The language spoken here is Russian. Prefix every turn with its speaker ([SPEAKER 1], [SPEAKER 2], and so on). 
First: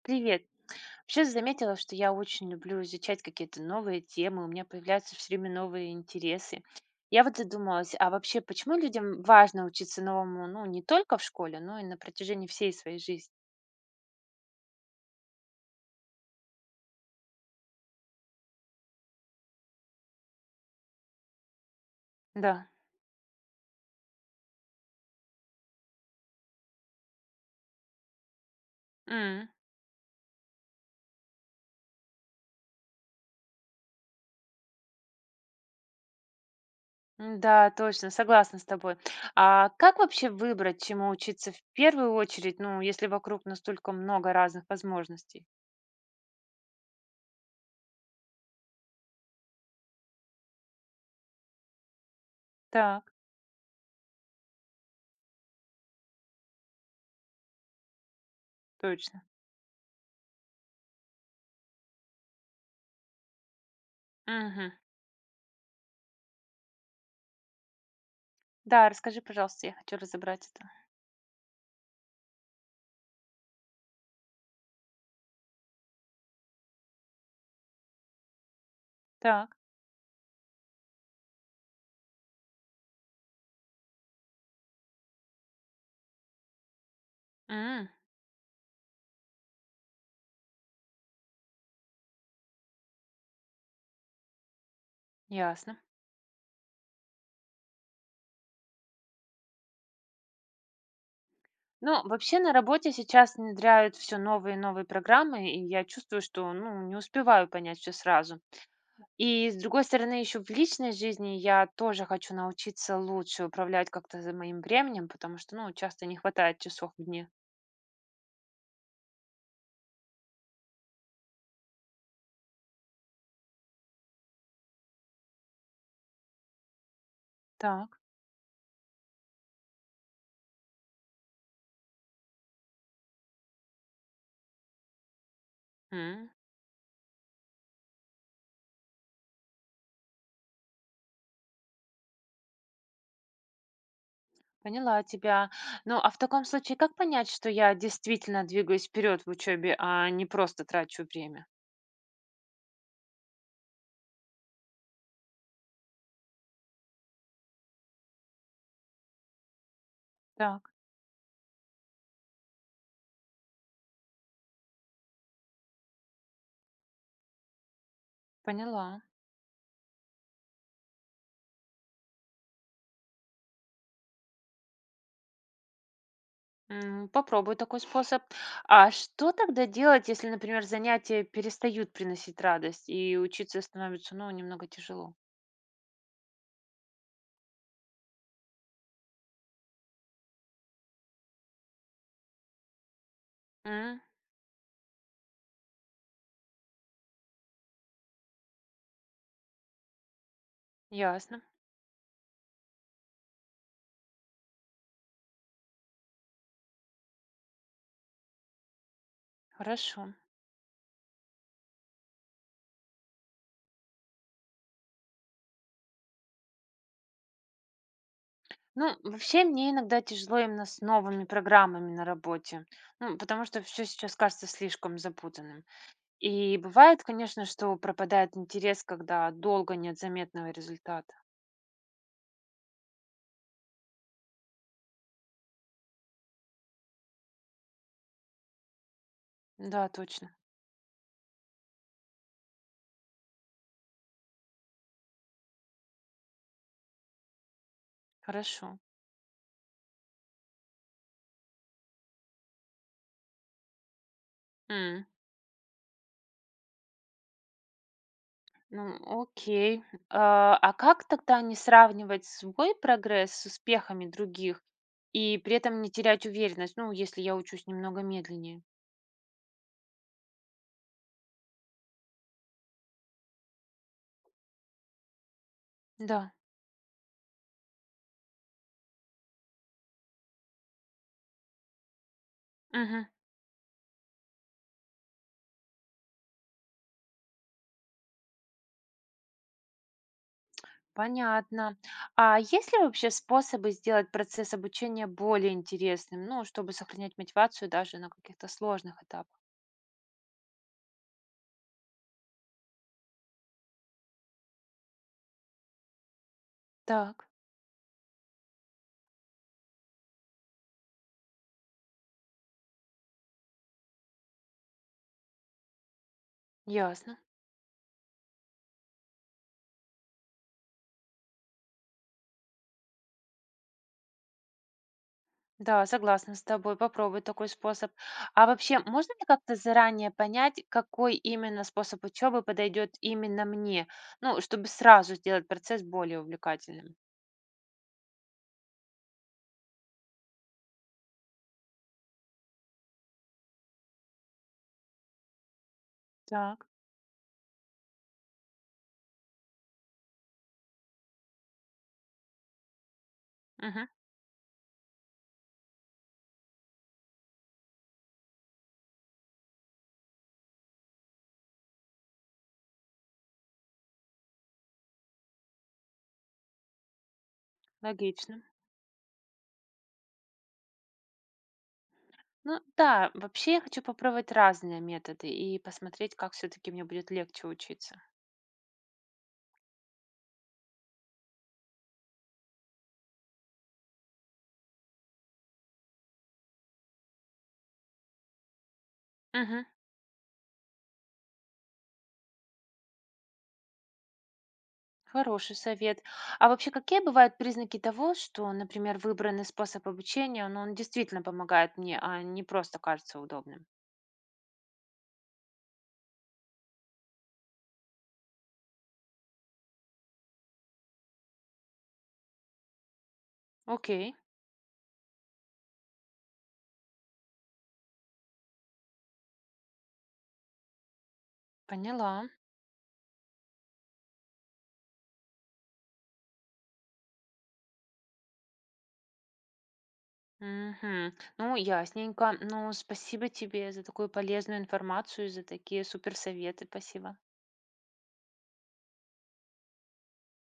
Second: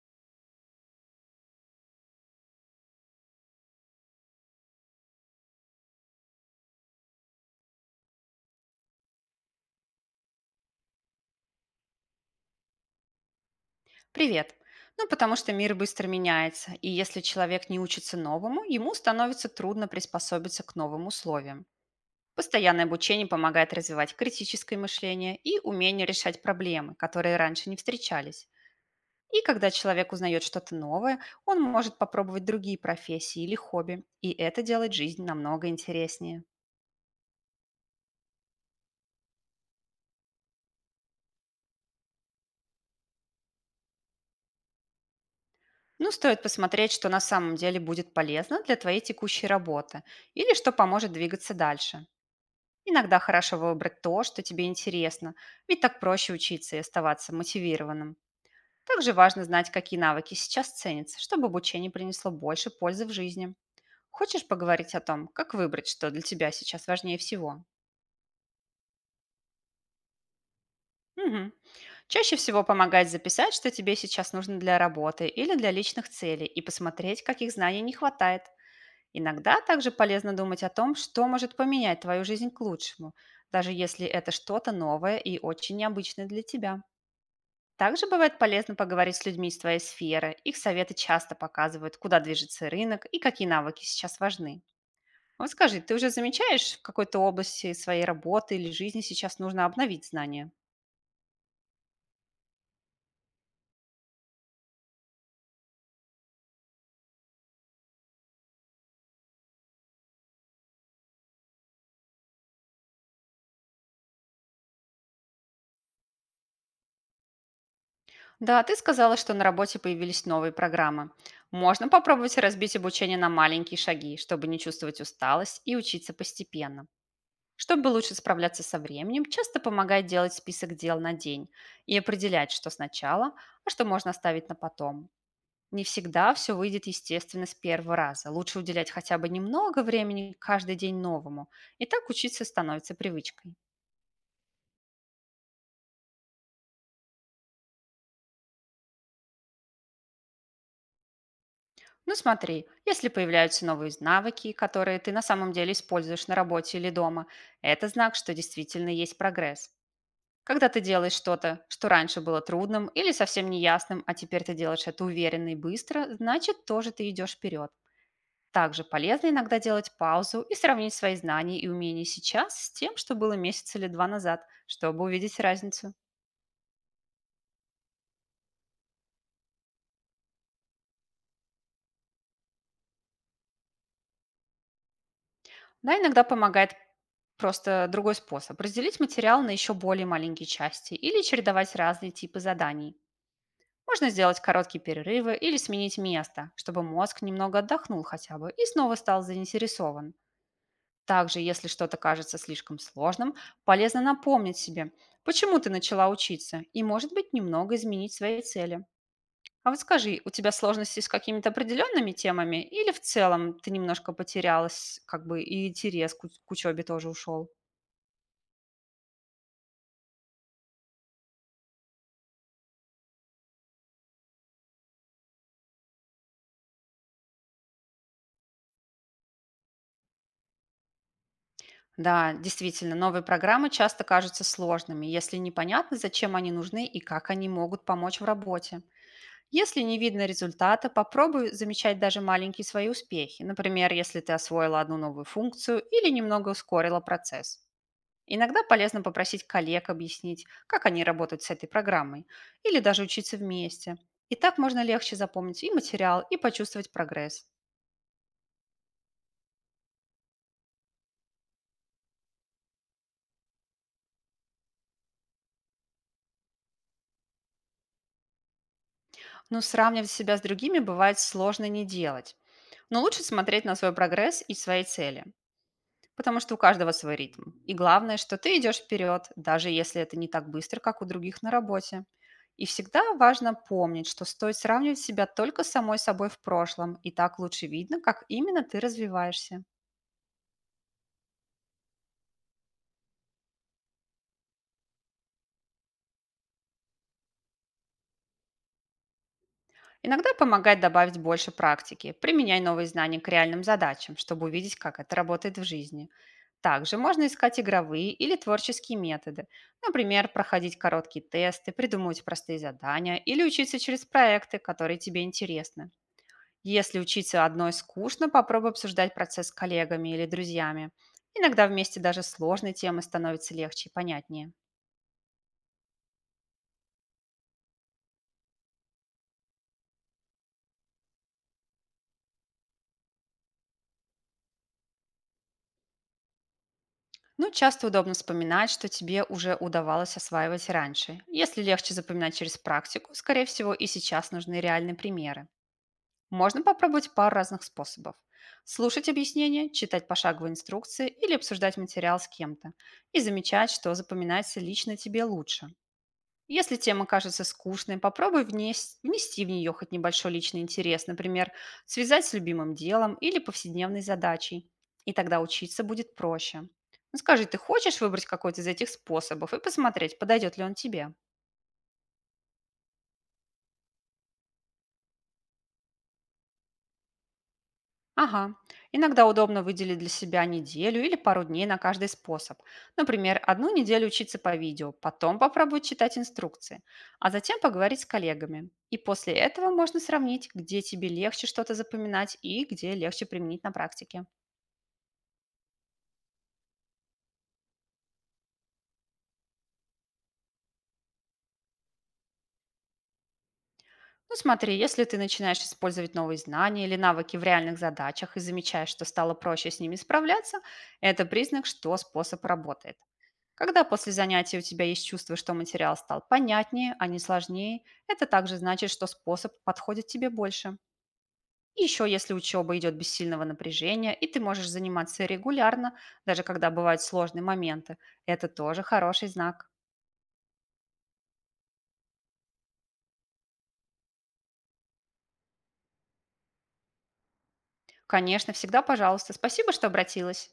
[SPEAKER 1] Привет. Вообще заметила, что я очень люблю изучать какие-то новые темы, у меня появляются все время новые интересы. Я вот задумалась, а вообще почему людям важно учиться новому, ну, не только в школе, но и на протяжении всей своей жизни?
[SPEAKER 2] Привет. Ну, потому что мир быстро меняется, и если человек не учится новому, ему становится трудно приспособиться к новым условиям.
[SPEAKER 1] Да.
[SPEAKER 2] Постоянное обучение помогает развивать критическое мышление и умение решать проблемы, которые раньше не встречались. И
[SPEAKER 1] М,
[SPEAKER 2] когда человек узнает что-то новое, он может попробовать другие профессии или хобби, и это делает жизнь намного интереснее.
[SPEAKER 1] Да, точно, согласна с тобой. А как вообще выбрать, чему учиться в первую очередь, ну, если вокруг настолько много разных возможностей?
[SPEAKER 2] Ну, стоит посмотреть, что на самом деле будет полезно для твоей текущей работы или что поможет двигаться дальше.
[SPEAKER 1] Так,
[SPEAKER 2] Иногда хорошо выбрать то, что тебе интересно, ведь так проще учиться и оставаться мотивированным. Также
[SPEAKER 1] точно.
[SPEAKER 2] важно знать, какие навыки сейчас ценятся, чтобы обучение принесло больше пользы в жизни. Хочешь
[SPEAKER 1] Мгм.
[SPEAKER 2] поговорить о том, как выбрать, что для тебя сейчас важнее всего?
[SPEAKER 1] Да, расскажи, пожалуйста, я хочу разобрать это.
[SPEAKER 2] Мгм. Чаще всего помогает записать, что тебе сейчас нужно для работы или для личных целей, и посмотреть, каких знаний не хватает.
[SPEAKER 1] Так.
[SPEAKER 2] Иногда также полезно думать о том, что может поменять твою жизнь к лучшему, даже если это что-то новое и очень необычное для тебя.
[SPEAKER 1] М,
[SPEAKER 2] Также бывает полезно поговорить с людьми из твоей сферы. Их советы часто показывают, куда движется рынок и какие навыки сейчас важны. Вот
[SPEAKER 1] Ясно.
[SPEAKER 2] скажи, ты уже замечаешь, в какой-то области своей работы или жизни сейчас нужно обновить знания?
[SPEAKER 1] Ну, вообще на работе сейчас внедряют все новые и новые программы, и я чувствую, что, ну, не успеваю понять все сразу. И с другой стороны, еще в личной жизни я тоже хочу научиться лучше управлять как-то за моим временем, потому что, ну, часто не хватает часов в дне.
[SPEAKER 2] Да, ты сказала, что на работе появились новые программы. Можно попробовать разбить обучение на маленькие шаги, чтобы не чувствовать усталость и учиться постепенно. Чтобы
[SPEAKER 1] Так.
[SPEAKER 2] лучше справляться со временем, часто помогает делать список дел на день и определять, что сначала, а что можно оставить на потом. Не
[SPEAKER 1] м,
[SPEAKER 2] всегда все выйдет естественно с первого раза. Лучше уделять хотя бы немного времени каждый день новому. И так учиться становится привычкой.
[SPEAKER 1] Поняла тебя. Ну, а в таком случае, как понять, что я действительно двигаюсь вперед в учебе, а не просто трачу время?
[SPEAKER 2] Ну смотри, если появляются новые навыки, которые ты на самом деле используешь на работе или дома, это знак, что действительно есть прогресс. Когда
[SPEAKER 1] Так,
[SPEAKER 2] ты делаешь что-то, что раньше было трудным или совсем неясным, а теперь ты делаешь это уверенно и быстро, значит, тоже ты идешь вперед. Также
[SPEAKER 1] поняла.
[SPEAKER 2] полезно иногда делать паузу и сравнить свои знания и умения сейчас с тем, что было месяц или два назад, чтобы увидеть разницу.
[SPEAKER 1] Попробую такой способ. А что тогда делать, если, например, занятия перестают приносить радость и учиться становится, ну, немного тяжело?
[SPEAKER 2] Да, иногда помогает просто другой способ – разделить материал на еще более маленькие части или чередовать разные типы заданий.
[SPEAKER 1] М,
[SPEAKER 2] Можно сделать короткие перерывы или сменить место, чтобы мозг немного отдохнул хотя бы и снова стал заинтересован. Также,
[SPEAKER 1] Ясно.
[SPEAKER 2] если что-то кажется слишком сложным, полезно напомнить себе, почему ты начала учиться, и, может быть, немного изменить свои цели. А вот
[SPEAKER 1] Хорошо.
[SPEAKER 2] скажи, у тебя сложности с какими-то определенными темами или в целом ты немножко потерялась, как бы и интерес к, к учебе тоже ушел?
[SPEAKER 1] Ну, вообще мне иногда тяжело именно с новыми программами на работе, ну, потому что все сейчас кажется слишком запутанным. И бывает, конечно, что пропадает интерес, когда долго нет заметного результата.
[SPEAKER 2] Да, действительно, новые программы часто кажутся сложными, если непонятно, зачем они нужны и как они могут помочь в работе. Если
[SPEAKER 1] Да,
[SPEAKER 2] не видно
[SPEAKER 1] точно.
[SPEAKER 2] результата, попробуй замечать даже маленькие свои успехи. Например, если ты освоила одну новую функцию или немного ускорила процесс. Иногда
[SPEAKER 1] Хорошо.
[SPEAKER 2] полезно попросить коллег объяснить, как они работают с этой программой, или даже учиться вместе. И так можно
[SPEAKER 1] М.
[SPEAKER 2] легче запомнить и материал, и почувствовать прогресс.
[SPEAKER 1] Ну, окей. А как тогда не сравнивать свой прогресс с успехами других и при этом не терять уверенность, ну, если я учусь немного медленнее?
[SPEAKER 2] Но сравнивать себя с другими бывает сложно не делать. Но лучше смотреть на свой прогресс и свои цели,
[SPEAKER 1] Да.
[SPEAKER 2] потому что у каждого свой ритм. И главное, что ты идешь вперед, даже если это не так быстро, как у других на работе. И
[SPEAKER 1] Мгм.
[SPEAKER 2] всегда важно помнить, что стоит сравнивать себя только с самой собой в прошлом, и так лучше видно, как именно ты развиваешься.
[SPEAKER 1] Понятно. А есть ли вообще способы сделать процесс обучения более интересным, ну, чтобы сохранять мотивацию даже на каких-то сложных этапах?
[SPEAKER 2] Иногда помогает добавить больше практики. Применяй новые знания к реальным задачам, чтобы увидеть, как это работает в жизни. Также можно
[SPEAKER 1] Так,
[SPEAKER 2] искать игровые или творческие методы. Например, проходить короткие тесты, придумывать простые задания или учиться через проекты, которые тебе интересны. Если
[SPEAKER 1] ясно.
[SPEAKER 2] учиться одной скучно, попробуй обсуждать процесс с коллегами или друзьями. Иногда вместе даже сложные темы становятся легче и понятнее.
[SPEAKER 1] Да, согласна с тобой. Попробуй такой способ. А вообще, можно ли как-то заранее понять, какой именно способ учебы подойдет именно мне? Ну, чтобы сразу сделать процесс более увлекательным.
[SPEAKER 2] Ну, часто удобно вспоминать, что тебе уже удавалось осваивать раньше. Если легче запоминать через практику, скорее всего, и сейчас нужны реальные примеры. Можно
[SPEAKER 1] Так.
[SPEAKER 2] попробовать пару разных способов. Слушать объяснения, читать пошаговые инструкции или обсуждать материал с кем-то. И замечать,
[SPEAKER 1] Мгм,
[SPEAKER 2] что запоминается лично тебе лучше. Если тема кажется скучной, попробуй внести в нее хоть небольшой личный интерес, например, связать с любимым делом или повседневной задачей. И тогда учиться будет проще. Ну, скажи, ты хочешь выбрать
[SPEAKER 1] логично.
[SPEAKER 2] какой-то из этих способов и посмотреть, подойдет ли он тебе?
[SPEAKER 1] Ну да, вообще я хочу попробовать разные методы и посмотреть, как все-таки мне будет легче учиться.
[SPEAKER 2] Ага. Иногда удобно выделить для себя неделю или пару дней на каждый способ. Например, одну неделю учиться по видео, потом попробовать читать инструкции, а затем поговорить с коллегами. И после
[SPEAKER 1] Мгм,
[SPEAKER 2] этого можно сравнить, где тебе легче что-то запоминать и где легче применить на практике.
[SPEAKER 1] хороший совет. А вообще, какие бывают признаки того, что, например, выбранный способ обучения, ну, он действительно помогает мне, а не просто кажется удобным?
[SPEAKER 2] Ну смотри, если ты начинаешь использовать новые знания или навыки в реальных задачах и замечаешь, что стало проще с ними справляться, это признак, что способ работает. Когда после
[SPEAKER 1] Окей.
[SPEAKER 2] занятий у тебя есть чувство, что материал стал понятнее, а не сложнее, это также значит, что способ подходит тебе больше. И еще
[SPEAKER 1] Поняла.
[SPEAKER 2] если учеба идет без сильного напряжения, и ты можешь заниматься регулярно, даже когда бывают сложные моменты, это тоже хороший знак.
[SPEAKER 1] Мгм. Ну, ясненько. Ну, спасибо тебе за такую полезную информацию, и за такие суперсоветы. Спасибо.
[SPEAKER 2] Конечно, всегда пожалуйста. Спасибо, что обратилась.